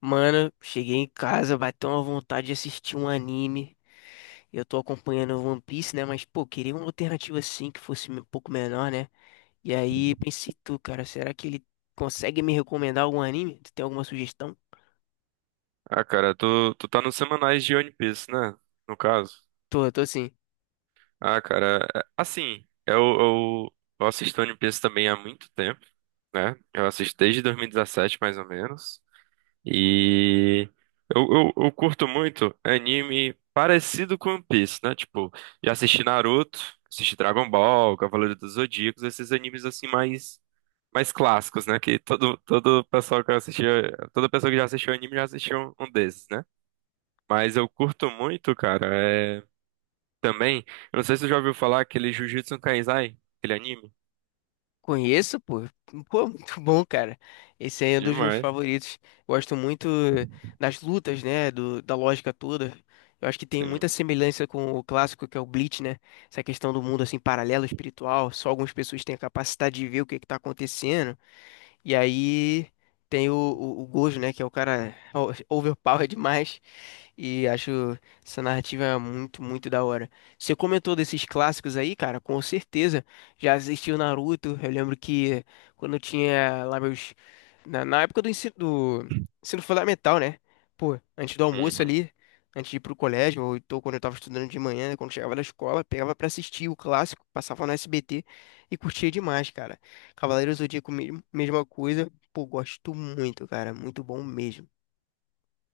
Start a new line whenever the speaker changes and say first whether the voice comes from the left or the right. left: Mano, cheguei em casa, bateu uma vontade de assistir um anime. Eu tô acompanhando One Piece, né? Mas, pô, queria uma alternativa assim que fosse um pouco menor, né? E aí pensei, tu, cara, será que ele consegue me recomendar algum anime? Tu tem alguma sugestão?
right: Ah, cara, tu tá nos semanais de One Piece, né? No caso.
left: Tô, tô sim.
right: Ah, cara, assim, eu assisto One Piece também há muito tempo, né? Eu assisto desde 2017, mais ou menos. E eu curto muito anime parecido com One Piece, né? Tipo, já assisti Naruto, assisti Dragon Ball, Cavaleiro dos Zodíacos, esses animes assim mais clássicos, né? Que todo pessoal que assistiu, toda pessoa que já assistiu anime já assistiu um desses, né? Mas eu curto muito, cara. É... Também, eu não sei se você já ouviu falar aquele Jujutsu Kaisai, aquele anime.
left: Conheço, pô. Pô, muito bom, cara. Esse aí é um dos meus
right: Demais,
left: favoritos. Gosto muito das lutas, né? Da lógica toda. Eu acho que tem
right: sim.
left: muita semelhança com o clássico que é o Bleach, né? Essa questão do mundo assim paralelo espiritual. Só algumas pessoas têm a capacidade de ver o que que tá acontecendo. E aí tem o Gojo, né? Que é o cara overpower demais. E acho essa narrativa muito, muito da hora. Você comentou desses clássicos aí, cara, com certeza. Já assisti o Naruto. Eu lembro que quando eu tinha lá meus. Na época do ensino fundamental, né? Pô, antes do almoço
right: Uhum.
left: ali, antes de ir pro colégio, ou então quando eu tava estudando de manhã, né, quando chegava da escola, pegava pra assistir o clássico, passava no SBT e curtia demais, cara. Cavaleiros do Zodíaco, mesma coisa. Pô, gosto muito, cara. Muito bom mesmo.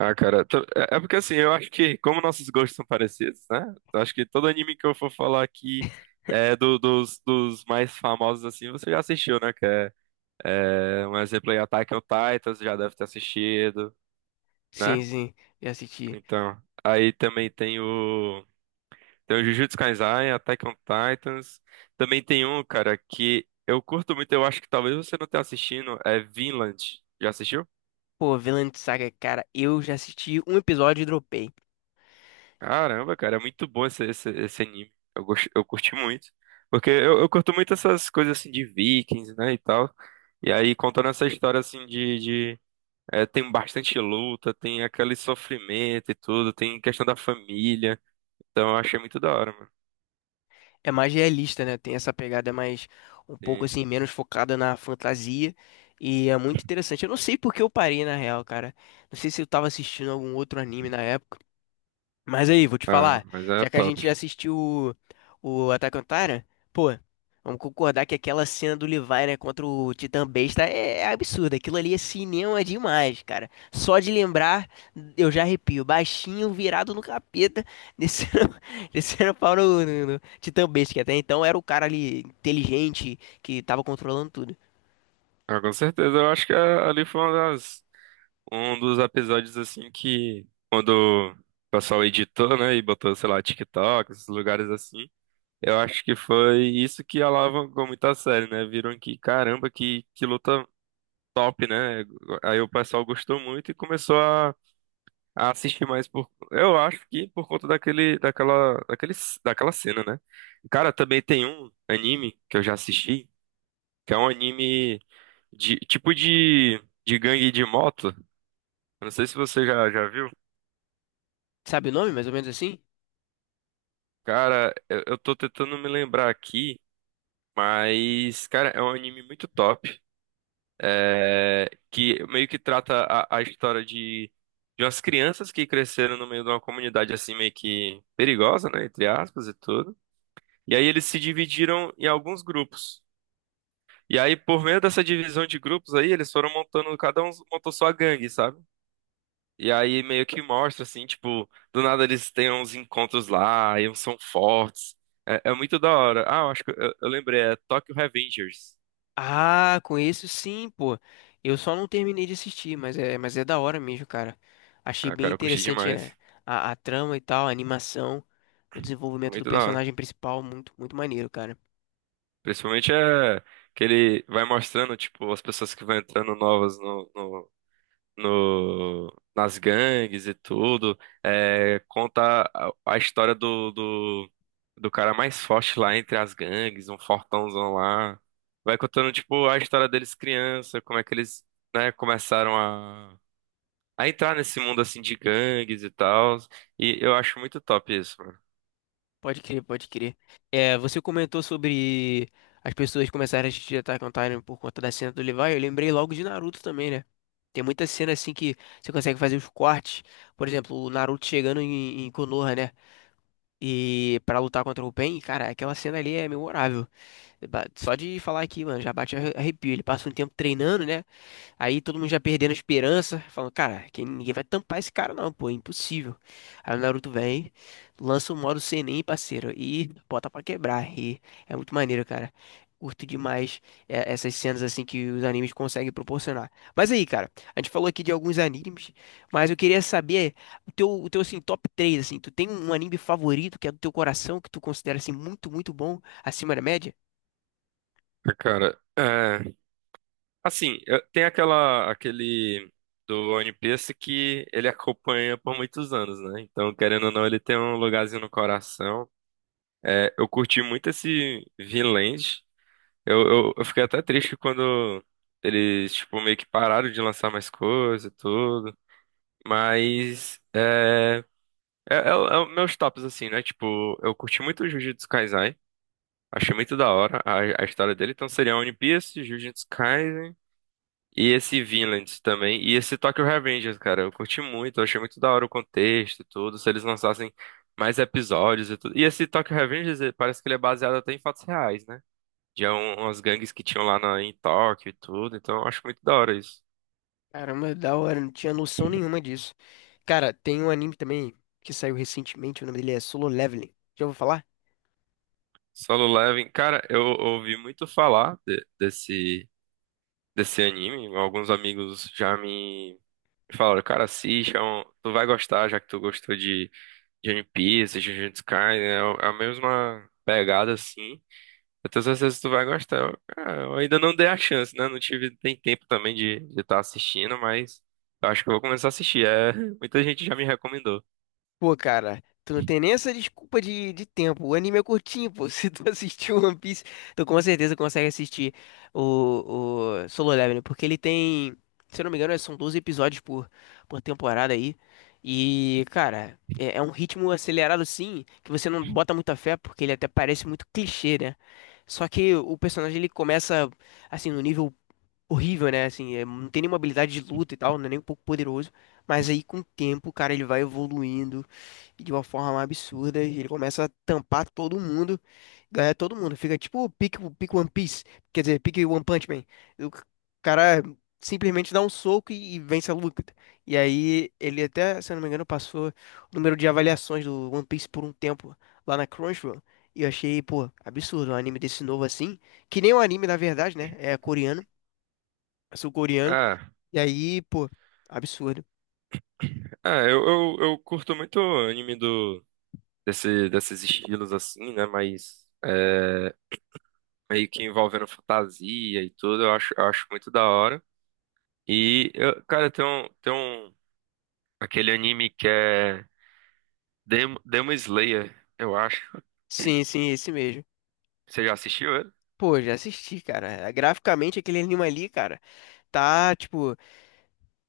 right: Ah, cara, é é porque assim, eu acho que, como nossos gostos são parecidos, né? Eu acho que todo anime que eu for falar aqui é dos mais famosos, assim, você já assistiu, né? É, um exemplo aí, Attack on Titan, você já deve ter assistido,
left: Sim,
right: né?
left: sim, já assisti.
right: Então, aí também tem o. Tem o Jujutsu Kaisen, Attack on Titans. Também tem um, cara, que eu curto muito, eu acho que talvez você não tenha assistindo, é Vinland. Já assistiu?
left: Pô, Vinland Saga, cara, eu já assisti um episódio e dropei.
right: Caramba, cara, é muito bom esse anime. Eu curti muito. Porque eu curto muito essas coisas assim de Vikings, né, e tal. E aí, contando essa história assim de é, tem bastante luta, tem aquele sofrimento e tudo, tem questão da família. Então eu achei muito da hora, mano.
left: É mais realista, né? Tem essa pegada mais um pouco
right: Sim.
left: assim, menos focada na fantasia. E é muito interessante. Eu não sei por que eu parei, na real, cara. Não sei se eu tava assistindo algum outro anime na época. Mas aí, vou te
right: Ah,
left: falar,
right: mas é
left: já que a
right: top.
left: gente já assistiu o Attack on Titan, pô, vamos concordar que aquela cena do Levi, né, contra o Titã Besta é absurda. Aquilo ali é cinema demais, cara. Só de lembrar, eu já arrepio. Baixinho, virado no capeta, descendo, descendo pau no Titã Besta, que até então era o cara ali inteligente que tava controlando tudo.
right: Ah, com certeza, eu acho que ali foi uma das. Um dos episódios assim que quando o pessoal editou, né, e botou, sei lá, TikTok, esses lugares assim, eu acho que foi isso que alavancou muito a série, né? Viram que, caramba, que luta top, né? Aí o pessoal gostou muito e começou a assistir mais por, eu acho que por conta daquela cena, né? Cara, também tem um anime que eu já assisti, que é um anime de tipo de gangue de moto. Eu não sei se você já viu.
left: Sabe o nome, mais ou menos assim?
right: Cara, eu tô tentando me lembrar aqui, mas, cara, é um anime muito top, é, que meio que trata a história de umas crianças que cresceram no meio de uma comunidade assim meio que perigosa, né, entre aspas e tudo. E aí eles se dividiram em alguns grupos. E aí, por meio dessa divisão de grupos aí, eles foram montando, cada um montou sua gangue, sabe? E aí meio que mostra, assim, tipo, do nada eles têm uns encontros lá, e uns são fortes. É, é muito da hora. Ah, eu acho que eu lembrei, é Tokyo Revengers.
left: Ah, conheço sim, pô. Eu só não terminei de assistir, mas mas é da hora mesmo, cara. Achei
right: Ah,
left: bem
right: cara, eu curti
left: interessante é,
right: demais.
left: a trama e tal, a animação, o desenvolvimento do
right: Muito da hora.
left: personagem principal, muito, muito maneiro, cara.
right: Principalmente é que ele vai mostrando, tipo, as pessoas que vão entrando novas no no- no, nas gangues e tudo. É, conta a história do cara mais forte lá entre as gangues, um fortãozão lá. Vai contando, tipo, a história deles criança, como é que eles, né, começaram a entrar nesse mundo, assim, de gangues e tal. E eu acho muito top isso, mano.
left: Pode crer, pode crer. É, você comentou sobre as pessoas começarem a assistir Attack on Titan por conta da cena do Levi. Eu lembrei logo de Naruto também, né? Tem muita cena assim que você consegue fazer os cortes. Por exemplo, o Naruto chegando em Konoha, né? E para lutar contra o Pain, cara, aquela cena ali é memorável. Só de falar aqui, mano, já bate arrepio. Ele passa um tempo treinando, né? Aí todo mundo já perdendo a esperança, falando, cara, que ninguém vai tampar esse cara não, pô, é impossível. Aí o Naruto vem, lança o modo Senin, parceiro, e bota pra quebrar. E é muito maneiro, cara. Curto demais é, essas cenas assim que os animes conseguem proporcionar. Mas aí, cara, a gente falou aqui de alguns animes, mas eu queria saber o teu assim, top 3 assim, tu tem um anime favorito que é do teu coração, que tu considera assim muito, muito bom, acima da média?
right: Cara, é. Assim, tem aquele do One Piece que ele acompanha por muitos anos, né? Então, querendo ou não, ele tem um lugarzinho no coração. É, eu curti muito esse Vinland. Eu fiquei até triste quando eles, tipo, meio que pararam de lançar mais coisa e tudo. Mas, é o meus tops, assim, né? Tipo, eu curti muito o Jujutsu Kaisen. Achei muito da hora a história dele. Então, seria One Piece, Jujutsu Kaisen. E esse Vinland também. E esse Tokyo Revengers, cara. Eu curti muito. Eu achei muito da hora o contexto e tudo. Se eles lançassem mais episódios e tudo. E esse Tokyo Revengers eh, parece que ele é baseado até em fatos reais, né? De umas gangues que tinham em Tóquio e tudo. Então eu acho muito da hora isso.
left: Caramba, da hora, não tinha noção nenhuma disso. Cara, tem um anime também que saiu recentemente, o nome dele é Solo Leveling. Já ouviu falar?
right: Solo Leveling. Cara, eu ouvi muito falar desse anime. Alguns amigos já me falaram, cara, assiste. É tu vai gostar, já que tu gostou de. De One Piece, de Jujutsu Kaisen, é é a mesma pegada assim. Eu tenho certeza que tu vai gostar. Ah, eu ainda não dei a chance, né? Não tive tem tempo também de estar assistindo, mas eu acho que eu vou começar a assistir. É, muita gente já me recomendou.
left: Pô, cara, tu não tem nem essa desculpa de tempo. O anime é curtinho, pô. Se tu assistiu One Piece, tu com certeza consegue assistir o Solo Leveling, porque ele tem, se eu não me engano, são 12 episódios por temporada aí. E, cara, é um ritmo acelerado assim, que você não bota muita fé, porque ele até parece muito clichê, né? Só que o personagem ele começa assim no nível horrível, né? Assim, é, não tem nenhuma habilidade de luta e tal, não é nem um pouco poderoso, mas aí com o tempo, cara, ele vai evoluindo de uma forma absurda. E ele começa a tampar todo mundo, ganhar todo mundo. Fica tipo o pique One Piece, quer dizer, pique One Punch Man. O cara simplesmente dá um soco e vence a luta. E aí ele até, se eu não me engano, passou o número de avaliações do One Piece por um tempo lá na Crunchyroll. E eu achei, pô, absurdo um anime desse novo assim, que nem um anime na verdade, né? É coreano, é sul-coreano.
right: Ah,
left: E aí, pô, absurdo.
right: é, eu curto muito anime do desse, desses estilos assim, né? Mas é, meio que envolvendo fantasia e tudo, eu acho muito da hora. Cara, tem um aquele anime que é Demon Slayer, eu acho.
left: Sim, sim, esse mesmo.
right: Você já assistiu ele?
left: Pô, já assisti, cara. Graficamente, aquele anime ali, cara, tá, tipo,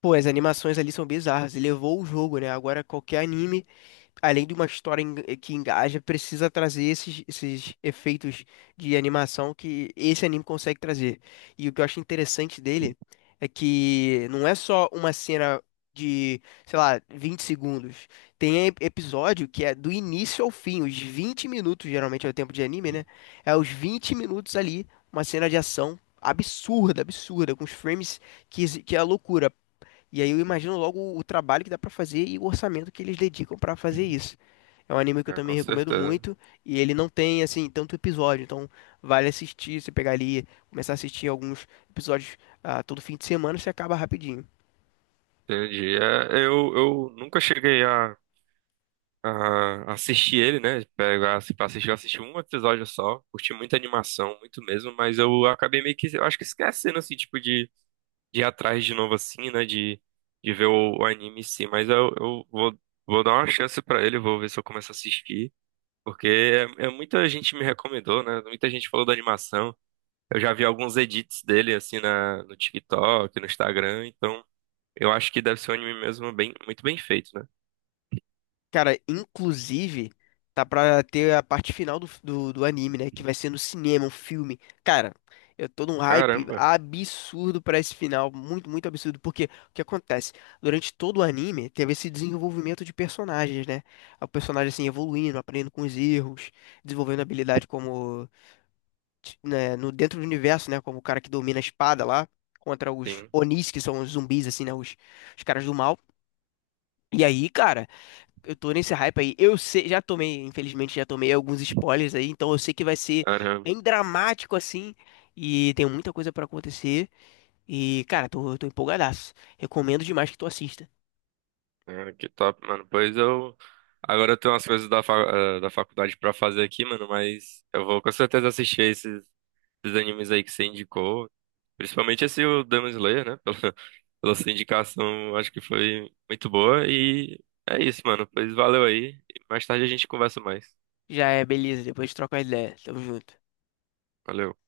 left: pô, as animações ali são bizarras. E levou o jogo, né? Agora, qualquer anime além de uma história que engaja, precisa trazer esses, esses efeitos de animação que esse anime consegue trazer. E o que eu acho interessante dele é que não é só uma cena de, sei lá, 20 segundos. Tem episódio que é do início ao fim, os 20 minutos, geralmente é o tempo de anime, né? É os 20 minutos ali, uma cena de ação. Absurda, absurda, com os frames que, que é a loucura. E aí eu imagino logo o trabalho que dá pra fazer e o orçamento que eles dedicam pra fazer isso. É um anime que eu
right: É,
left: também
right: com
left: recomendo
right: certeza.
left: muito e ele não tem assim tanto episódio, então vale assistir, você pegar ali, começar a assistir alguns episódios ah, todo fim de semana, você acaba rapidinho.
right: Entendi. É, eu nunca cheguei a assistir ele, né? Pegar assim, pra assistir, eu assisti um episódio só, curti muita animação, muito mesmo, mas eu acabei meio que, eu acho que esquecendo, assim, tipo, de ir atrás de novo, assim, né? De ver o anime em si, mas vou dar uma chance pra ele, vou ver se eu começo a assistir, porque é, é muita gente me recomendou, né? Muita gente falou da animação, eu já vi alguns edits dele, assim, na, no TikTok, no Instagram, então... Eu acho que deve ser um anime mesmo bem, muito bem feito, né?
left: Cara, inclusive tá pra ter a parte final do anime, né, que vai ser no cinema, um filme. Cara, eu tô num hype
right: Caramba,
left: absurdo pra esse final, muito, muito absurdo, porque o que acontece? Durante todo o anime teve esse desenvolvimento de personagens, né? O personagem assim evoluindo, aprendendo com os erros, desenvolvendo habilidade como né, no dentro do universo, né, como o cara que domina a espada lá contra os
right: sim,
left: Onis, que são os zumbis assim, né, os caras do mal. E aí, cara, eu tô nesse hype aí. Eu sei, já tomei, infelizmente já tomei alguns spoilers aí, então eu sei que vai ser
right: caramba.
left: bem dramático assim e tem muita coisa pra acontecer. E, cara, tô, tô empolgadaço. Recomendo demais que tu assista.
right: Ah, que top, mano. Pois eu. Agora eu tenho umas coisas da, fa... eh, da faculdade pra fazer aqui, mano, mas eu vou com certeza assistir esses animes aí que você indicou. Principalmente esse o Demon Slayer, né? Pela, pela sua indicação, acho que foi muito boa. E é isso, mano. Pois valeu aí. Mais tarde a gente conversa mais.
left: Já é beleza, depois troca a ideia. Tamo junto.
right: Valeu.